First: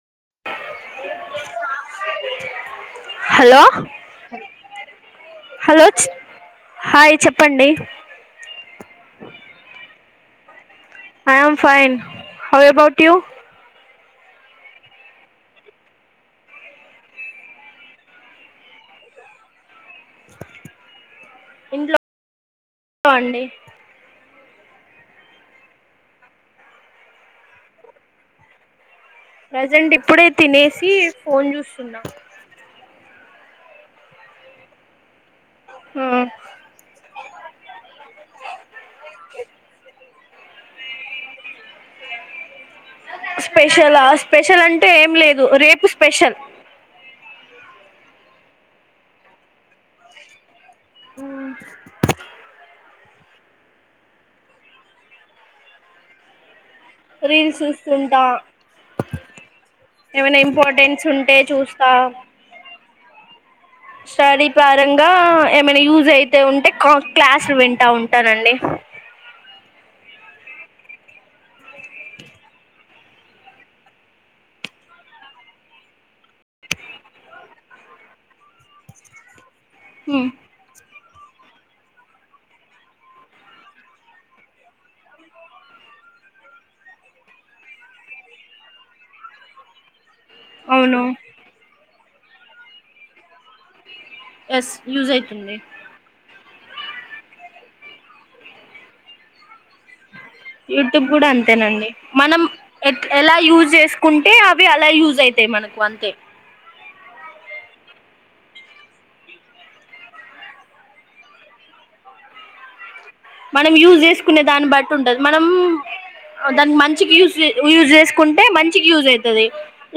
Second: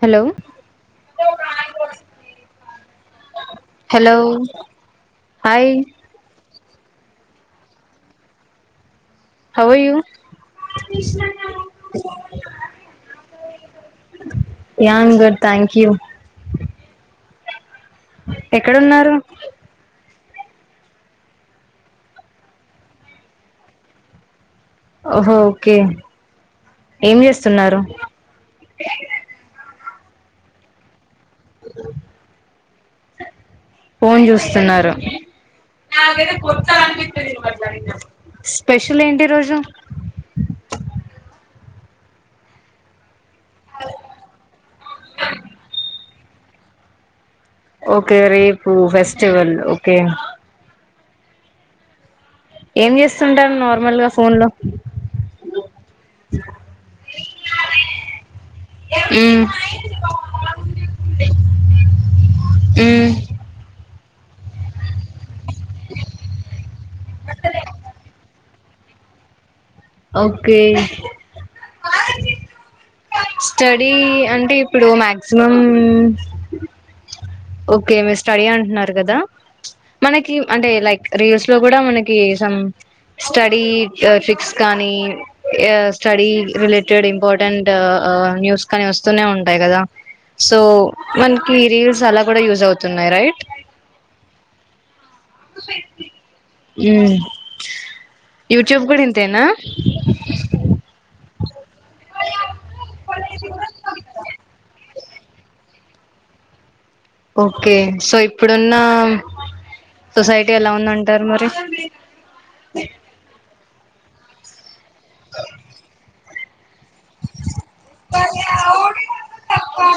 Hello hello hello hi hello hi చెప్పండి how I you I'm fine how about you yeah am good thank you ఎక్కడున్నారు ఇంట్లో అండి ఓహో okay ఏం చేస్తున్నారు ప్రజెంట్ ఇప్పుడే తినేసి ఫోన్ చూస్తున్నా ఫోన్ చూస్తున్నారు స్పెషల్ ఏంటి ఈరోజు స్పెషలా స్పెషల్ అంటే ఏం లేదు రేపు స్పెషల్ ఓకే రేపు ఫెస్టివల్ ఓకే హ్మ్ ఏం చేస్తుంటారు నార్మల్గా ఫోన్ లో రీల్స్ చూస్తుంటా మ్మ్ ఏమైనా ఇంపార్టెన్స్ ఉంటే చూస్తా మ్మ్ స్టడీ పారంగా ఏమైనా యూజ్ అయితే ఉంటే కా క్లాస్లు వింటా ఉంటానండి ఓకే స్టడీ అంటే ఇప్పుడు మ్యాక్సిమం ఓకే మీరు స్టడీ అంటున్నారు కదా మనకి అంటే లైక్ రిల్స్ లో కూడా మన కి సం స్టడీ ట్రిక్స్ కానీ స్టడీ రిలేటెడ్ ఇంపార్టెంట్ న్యూస్ కానీ వస్తూనే ఉంటాయి కదా సో అవును మనకి రీల్స్ అలా కూడా యూజ్ అవుతున్నాయి రైట్ ఎస్ యూజ్ అయితుంది హ్మ్ యూట్యూబ్ కూడా ఇంతేనా యూట్యూబ్ కూడా అంతేనండి మనం ఎ ఎలా యూజ్ చేసుకుంటే అవి అలా యూజ్ అయితాయి మనకు అంతే ఓకే సో ఇప్పుడున్న సొసైటీ ఎలా ఉందంటారు మరి మనం యూజ్ చేసుకునే దాన్ని బట్ ఉంటదు మనం దాన్ని మంచికి యూజ్ యూజ్ చేసుకుంటే మంచికి యూజ్ అయితది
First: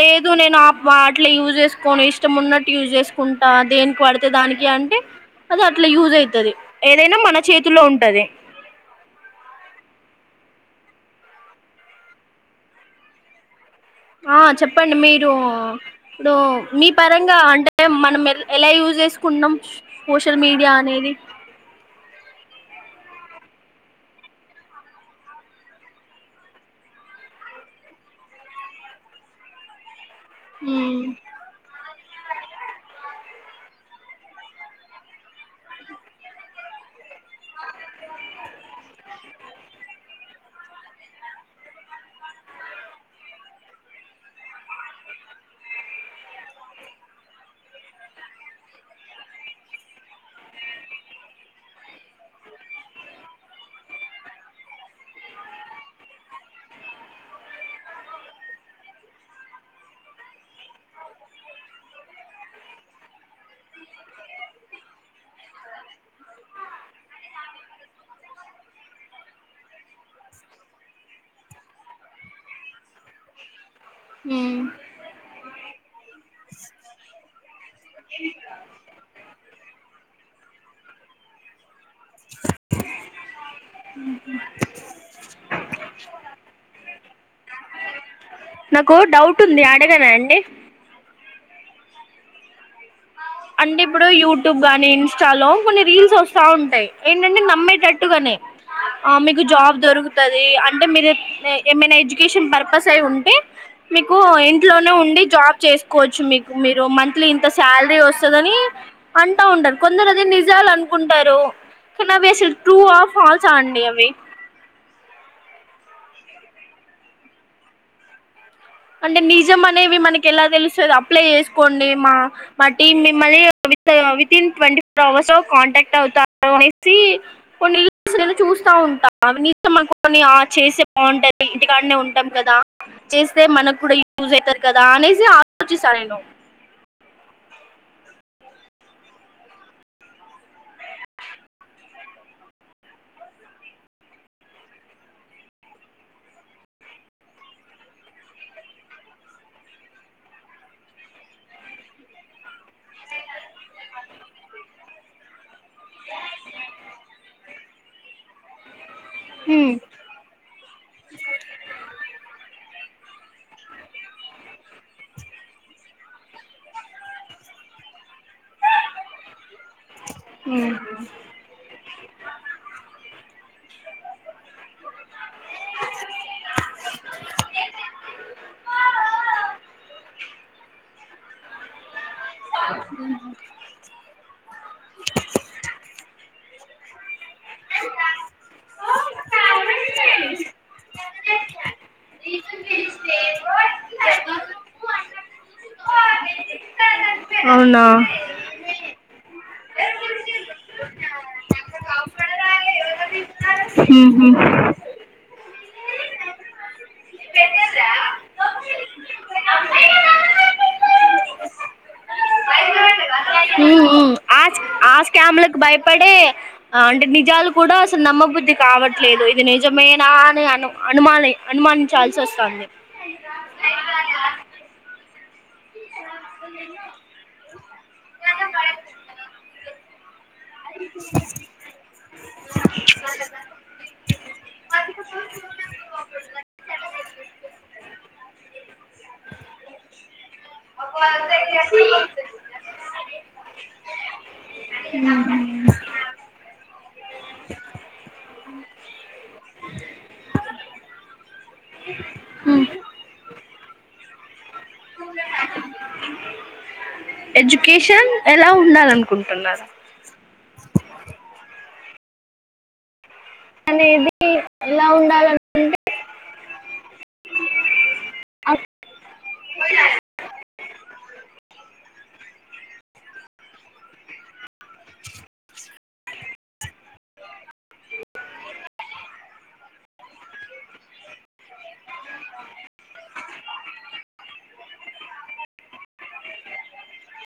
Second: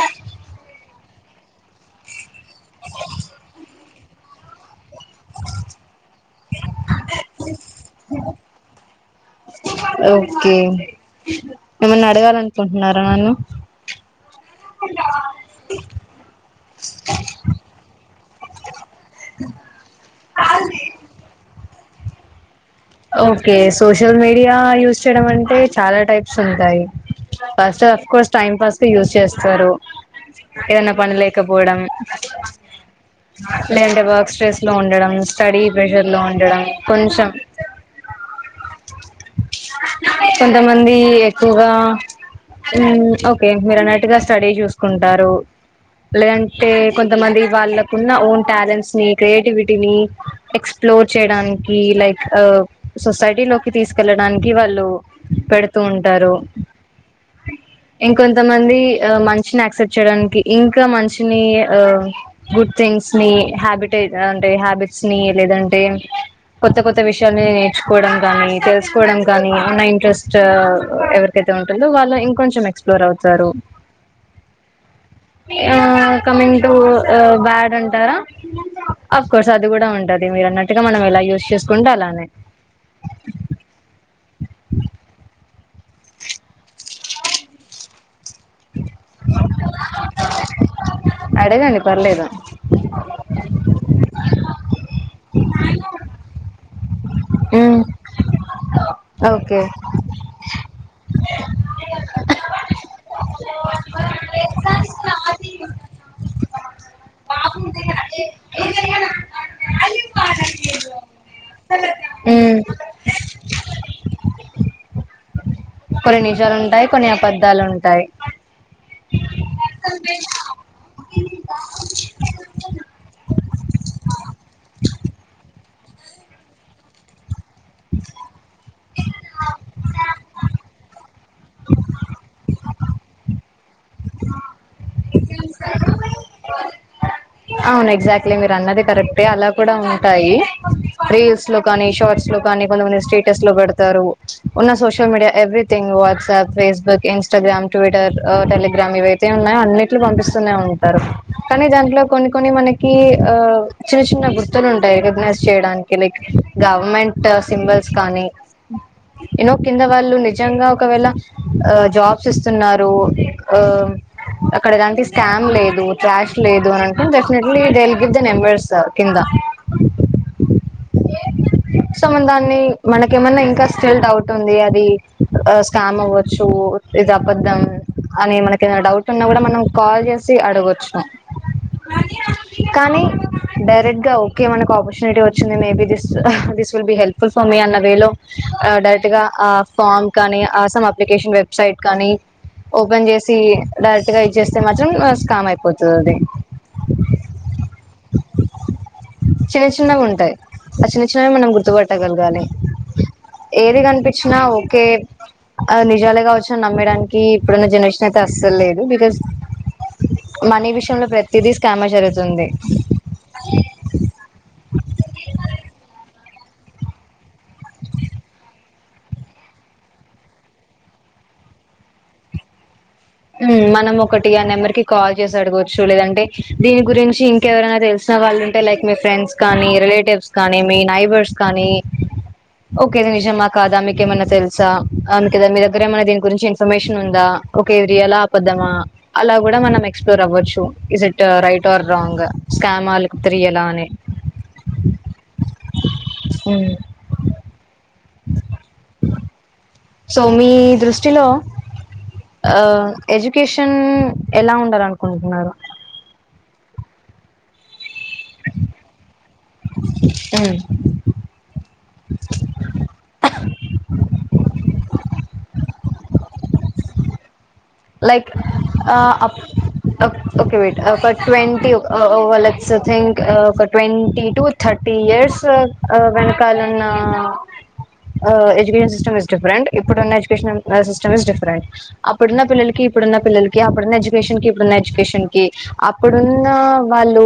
లేదు నేను ఆ వాటిలో యూజ్ చేసుకోని ఇష్ ఇష్టం ఉన్నట్టుయూజ్ చేసుకుంటా దేని పడితే దానికి అంటే అది అట్లా యూజ్ అయితది ఏదైనా మన చేతిలో ఉం అదే ఓకే ఏమన్నా అడగాలనుకుంటున్నారా నన్ను ఆ చెప్పండి మీరు ఇప్పుడు మీ పరంగా అంటే మనం ఎలా యూజ్ చేసుకుంటున్నాం సోషల్ మీడియా అనేది ఓకే సోషల్ మీడియా యూస్ చేయడం అంటే చాలా టైప్స్ ఉంటాయి first of course time pass కె యూజ్ చేస్తారు ఏదన్నా ఉమ్ పని లేకపోవడం లేదంటే వర్క్స్ స్ట్రెస్ లో ఉండడం స్టడీ ప్రెషర్ లో ఉండడం కొంచెం కొంతమంది ఎక్కువగా హ్మ్ ఓకే మీరు అన్నట్టుగా స్టడీ చూసుకుంటారు లేదంటే కొంతమంది వాళ్ళకున్న ఓన్ టాలెంట్స్ ని క్రియేటివిటీని ఎక్సప్లోర్ చేయడానికి లైక్ సొసైటీ లో కి తీసుకెళ్లడానికి వాళ్ళు పెడుతూ ఉంటారు ఇంకొంతమంది మంచిని యాక్సెప్ట్ చేయడానికి ఇంకా మంచిని ఆ గుడ్ థింగ్స్ ని హ్యాబిటైట్ అంటే హ్యాబిట్స్ ని లేదంటే కొత్త కొత్త విషయాలని నేర్చుకోవడం కానీ తెలుసుకోవడం కానీ ఉన్న ఇంట్రెస్ట్ ఎవరికైతే ఉంటుందో వాళ్ళు ఇంకొంచెం ఎక్సప్లోర్ అవుతారు హ్మ్ ఆ కమింగ్ టు బ్యాడ్ అంటారా అఫ్కోర్స్ అది కూడా ఉంటది మీరు అన్నట్టుగా మనం ఇలా యూస్ చేసుకుంటే అలానే నకు డౌట్ ఉంది అడగనే అండి అడగండి పర్లేదు. అంటే ఇప్పుడు యూట్యూబ్ గానీ ఇన్స్టా లో కొన్ని రీల్స్ వస్త చాగుంటాయి ఏంటంటే ఉమ్, నమ్మేటట్టుగానే ఆ మీకు ఓకే జాబ్ దొరుకుతది అంటే మీర ఏమైనా ఎడ్యుకేషన్ పర్పస్ అయి ఉంటే మీకు ఇంట్లోనే ఉండి జాబ్ చేసుకోవచ్చు. మీకు మీరు మంత్లీ ఇంత శాలరీ వస్తు వని అంటా ఉంటారు కొందరు అది నిజాలు అనుకుంటారు. నా వేసల్ ఉమ్, ట్రూ ఆర్ పాల్ జన్డి [unintelligible] అవి కొన్ని నిజాలుంటాయి కొన్ని అబద్ధాలు ఉంటాయి అంటే నిజం అనేవి మనకి ఎలా తెలుసు అప్లై చేసుకోండి మా మా టీం మిమ్మల్ని వితిన్ ట్వంటీ ఫోర్ అవర్స్ లో కాంటాక్ట్ అవుతారు అనేసి కొన్ని న్యుస్ లను చూస్తా ఉంటా అవి నీం [unintelligible] చం మన కొన్ని చేసే బాగుంటాది ఇంటికాడనే ఉంటాం కదా చే అయితే మనకు కూడా యూస్ అయితాది కదా అనేసి ఆలోచిస్తారు అండో అవును ఎగ్జాక్ట్లీ మీరు అన్నది కరెక్టే అలా కూడా ఉంటాయి రీల్స్ లో కానీ షార్ట్స్ లో కానీ కొంతమంది స్టేటస్ లో పెడతారు ఉన్న social media everything WhatsApp Facebook Instagram Twitter Telegram ఇవయితే ఉన్నాయో అన్నిట్లు పంపిస్తూనే ఉంటారు కానీ దాంట్లో కొన్ని కొన్ని మనకి ఆ చిన్న చిన్న గుర్తులు ఉంటాయి రికగ్నైజ్ చేయడానికి లైక్ గవర్నమెంట్ సింబల్స్ కానీ ఇన్నో హ్మ్ కింద వాళ్ళు నిజంగా ఒకవేళ ఆ జాబ్స్ ఇస్తున్నారు అక్కడ ఎలాంటి స్కామ్ లేదు ట్రాష్ లేదు అ డెఫినెట్లీ డెల్గద్దే నెంబర్స్ కింద ఆ సో మన దాన్ని మనక ఏమన్నా ఇంకా స్టిల్ డౌట్ ఉంది అది స్కామ్ అవ్వచ్చు ఇది అబద్ధం అని మనకి ఏమనా డౌట్ ఉన్నా కూడా మనం కాల్ చేసి అడగచ్చు కానీ డైరెక్ట్ గా కి ఎమన్నా ఆపోర్చునిటీ వచ్చిం may be just helpful for me అనే వేలొ డైరెక్ట్ గా ఆ ఫాం కాని ఆసమ్ అప్లికేషన్ వెబ్సైట్ కానీ ఓపెన్ చేసి డైరెక్ట్ గా ఇస్తే మాత్రం స్కాం అయిపోతాది అదే అవునా చిన్న చిన్నగ ఉంటాయ్ ఆ చిన్న చిన్నవి మనం గుర్తుపట్టగలగాలి ఏది మ్మ్ కనిపించినా హ్మ్ ఓకే అది నిజాలే గావచ్చు నమ్మడానికి ఇప్పుడున్న జనరేషన్ అయితే అస్సలు లేదు బికాజ్ మనీ విషయంలో ప్రతిదీ స్కామె జరుగుతుంది స్కామ్ లకు భయపడి అంటే నిజాలు కూడా అసలు నమ్మబుద్ధి కావట్లేదు ఇది నిజమేనా అని అను అనుమాని అనుమానించాల్సి వస్తాంది మనం ఒకటిగా నెంబర్కి కాల్ చేసి అడగొచ్చు లేదంటే దీని గురించి ఇంకెవరైనా తెలిసిన వాళ్ళుంటే లైక్ మీ ఫ్రెండ్స్ కానీ రిలేటివ్స్ కానీ మీ నైబర్స్ కానీ ఓకే నిజమా కాదా మీకేమన్నా తెలుసా అందుకే మీ దగ్గర ఏమన్న దీని గురించి ఇన్ఫర్మేష ఉందా కేరియాల అబద్దమా అలా కూడా మనం ఎక్స్ప్లోర్ అవ్వచ్చు ట్ రైట్ ఆ రాంగ్ తెల సో మీ దృష్టిలో ఆ ఉమ్, ఎడ్యుకేషన్ ఎలా ఉండాలనుకుంటున్నారు ఎడ్యుకేషన్ ఎలా ఉండాలనుకుంటున్నారు ఉమ్ అనేది ది ఎలా ఉండాలనుకుంటే like uh up okay white twenty అన్ట్ twenty to thirty years వెనకాలున్న uh education system is different ఇప్పుడున్న ఎడ్యుకేషన్ సిస్టమ్ ఇస్ డిఫరెంట్ అప్పుడున్న పిల్లలకి కి ఇప్పుడున్న పిల్లలకి అప్పుడున్న ఎడ్యుకేషన్ కి ఇప్పుడున్న ఎడ్యుకేషన్ కి అప్పుడున్న వాళ్ళు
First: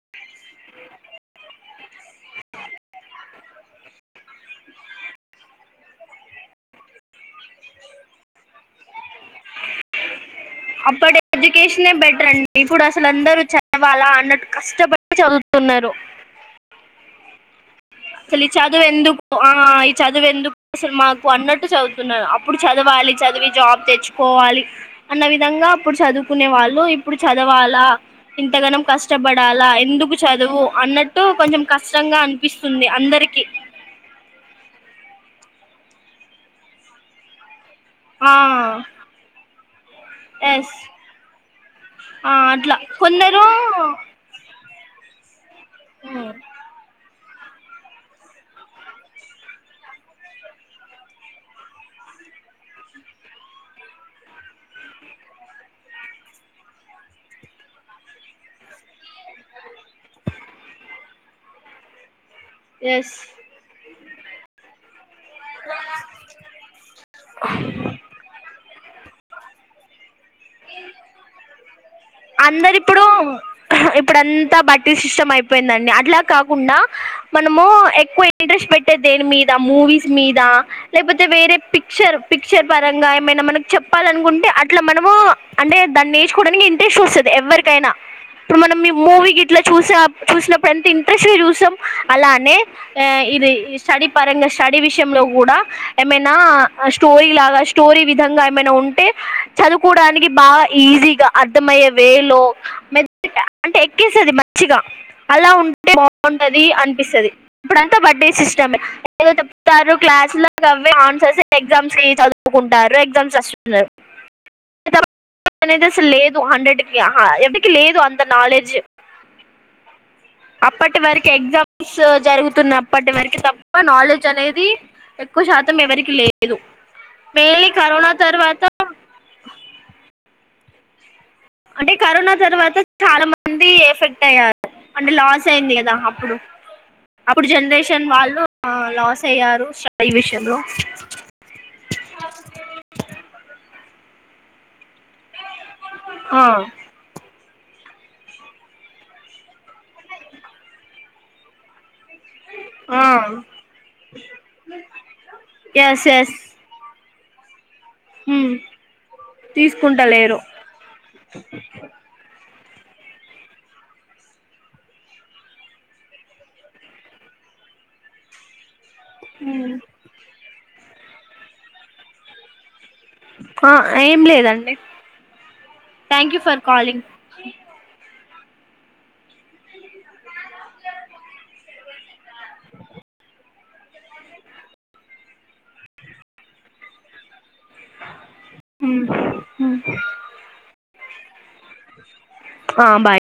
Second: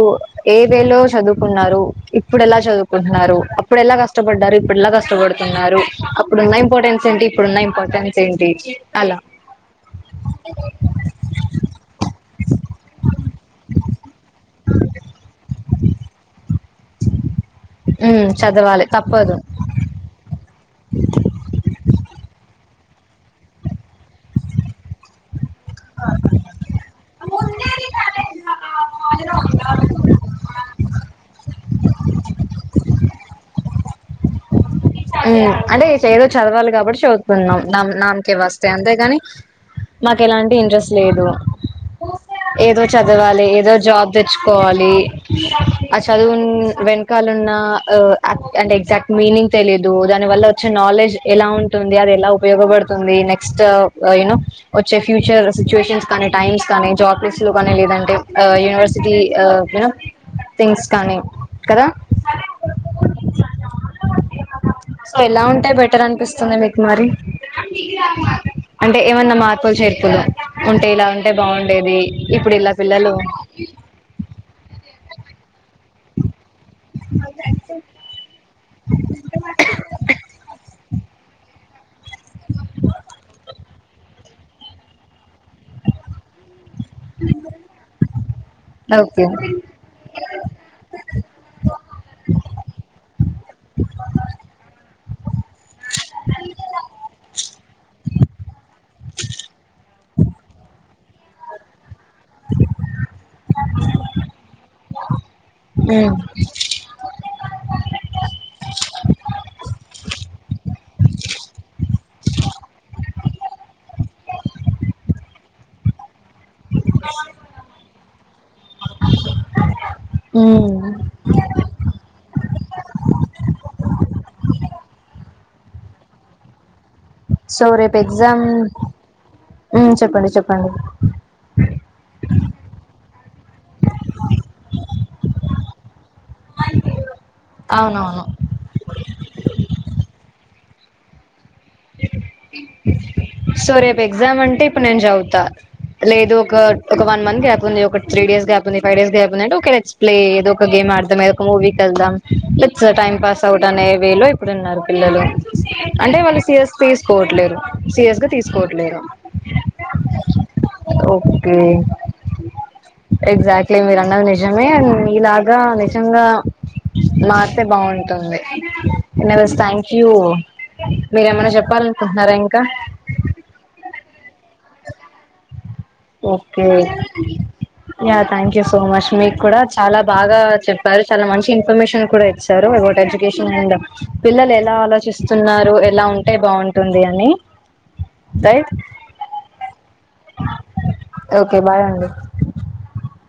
ఏ వేలో చదువుకున్నారు ఇప్పుడు ఎలా చదువుకుంటున్నారు అప్పుడు ఎలా కష్టపడ్డారు ఇప్పుడులా కష్టపడుతున్నారు అప్పుడున్న ఇంపార్టెన్స్ ఏంటి ఇప్పుడున్న ఇంపార్టెన్స్ ఏంటి అల అ అప్పటి ఎడ్యుకేషనే బెటరె అండి ఇప్పుడు అసలు అందరూ చదవాలా అన్నట్టు కష్టపడి చదువుతున్నారు ఉమ్ అసలు ఈ చదువు చదవాలి ఎందుక్ తప్పదు ఆ ఈ చదువు ఎందుకు అసలు మాకు అన్నట్టు చదువు అప్పుడు చదవాలి చదివి జాబ్ తెచ్చుకోవాలి అన్న వి విధంగా అప్పుడు చదువుకునే వాళ్ళు ఇప్పుడు చదవాలా ఇంత గనం కష్టపడాలా ఎందుకు చదువు అన్నట్టు కొంచెం కష్టంగా అ ఉంది అందరికి అంటే ఏదో చదవాలి కాబట్టి చదువుతున్నాం నామకే వస్తే అంతేగాని మాకు ఎలాంటి ఎస్ ఇంట్రెస్ట్ లేదు అట్లా ఏదో చదవాలి కొందరు ఏదో జాబ్ తెచ్చుకోవాలి అ అ వె న్న అండ్ ఎగ్జాక్ట్ మీనింగ్ తెలిదు దాని వల్ల వచ్చే నాలెడ్జ్ ఎలా ఉంటుంది అది ఎలా ఉపయోగపడుతుంది నెక్స్ట్ యూనో వచ్చే ఫ్యూచర్ సిచ్యుయేషన్స్ కానీ టైమ్స్ కానీ జాబ్ లిస్ట్ లో కానీ లేదంటే యూనివర్సిటీ యన థింగ్స్ కానీ కదా యెస్ సో ఎలా ఉంటే బెటర్ అనిపిస్తుంది మీకు మరి అంటే ఏమన్నా మా చెప్పులు చేర్పులు ఉంటే కిలా ఉంటే బాగుండేది ఇలా అందరి ఇప్పుడు పిల్లలు ఇప్పుడంతా బట్టి స్ పోయిందండి అట్ల కాకుండా మనము ఎక్కువ ఇంట్రెస్ట్ పెట్టే దేని మీద మూవీస్ మీద లేకపోతే వేరే పిచర్ పిక్చర్ పరంగా ఏమైనా మనకు చెప్పాలనుకుంటే అంటే అట్ల మనము అంటే దాన్ని నేచు ఇెట్ వస్తుంది ఎవ్వరికైనా ఇప్పుడు మనం మీ ఓకే మూవీ గ ఇట్ల చూస చూసినప్పుడు ఎంత ఇంట్రెస్ట్ చూసాం అలానే ఇది స్టడీ పరంగా స్టడీ విష విషయం లో కూడా ఏమైనా స్టోరీ లాగ స్టోరీ విధంగా ఏమైన ఉంటే చదువుకోవడానికి బావా ఈజీగా అ తిమ్మ యెరు వేలో [inaudible] అంటే ఎక్కేసేది మంచిగా అలా ఉంటే బాగుంటది అనిపిస్తాది ఇప్పుడంతా బడ్డీ సిస్టమ్ ఏదో చెప్తారు క్లాస్ లాగా అవి ఆన్సర్స్ ఎగ్జామ్స్ కి చదువుకుంటారు ఎగ్జామ్స్ రస్తున్నారు నాలేజ్ అసల్ లేదు హండ్రెడ్ కి ఆహ్ ఎవిడికి లేదు అంత నాలెడ్జ్ ఉమ్ ఉమ్ అప్పటి వరకు ఎగ్జామ్స్ జరుగుతున్న అప్పటి వరకు తప్ప నాలెడ్జ్ అనేది ఎక్ ఎక్కువ శాతం ఎవరికి లేదు సో మెయిన్లీ రేపు కరోనా ఎగ్జామ్ తర్వాత ఉహ్ చెప్పండి చెప్ప పండి అంటే కరోనా తర్వాత చాలా మంది ఎఫెక్ట్ అయ్యారు అంటే లాస్ అయింది కదా అప్పుడు అప్పుడు జనరేషన్ అవునవును వాళ్ళు ఆ లాస్ అయ్యారు స్టడీ విషయంలో అ సో రేప్ ఎగ్జామ్ అంటే అప్పుడు నేను చదువుతా లేదు ఆ ఒక ఒక వన్ మంత్ గ్యాప్ ఉంది ఒక త్రీ డేస్ గ్యాప్ ఉంది పైవ్ డేస్ గ్యాప్ ఉందంటే ఒకేె లెట్స్ ప్లే ఏదో ఒక గేమ్ ఆడదాం ఏదో ఒక మూవి కి వెల్దామ్ లెట్స్ ఆ టైమ్ పాస్ అవుట్ అనే వే లో ఇప్పుడు ఉన్నారు పిల్లలు ఎస్ అంటే ఎస్ వాళ్ళు సీరియస్ తీసుకోవట్లేరు సీరియస్ గా ఉమ్ తీసుకోవట్లేదు తీసుకుంటలేరు ఓకే ఎగ్జాక్ట్లీ మీరు అన్నది నిజమే మీలాగా నిజంగా మారితే బాగుంటుంది ఎస థ్యాంక్ యూ మీరేమన్నా చెప్ప అప్పల అనుకుంటున్నారా ఇంకా ఆ ఏం లేదండి thank you for okay calling thank you so much మీకు కూడా చాలా బాగా చెప్పారు చాలా మంచి ఇన్ఫర్మేషన్ కూడా ఇచ్చారు అ ఎడ్యుకేషన్ అండ్ పిల్లలు ఎలా ఆలోచిస్తున్నారు ఎలా ఉంటే బాగుంటుంది అని రైట్ హ ఓకే బాయ్ అండి ఆ బాయ్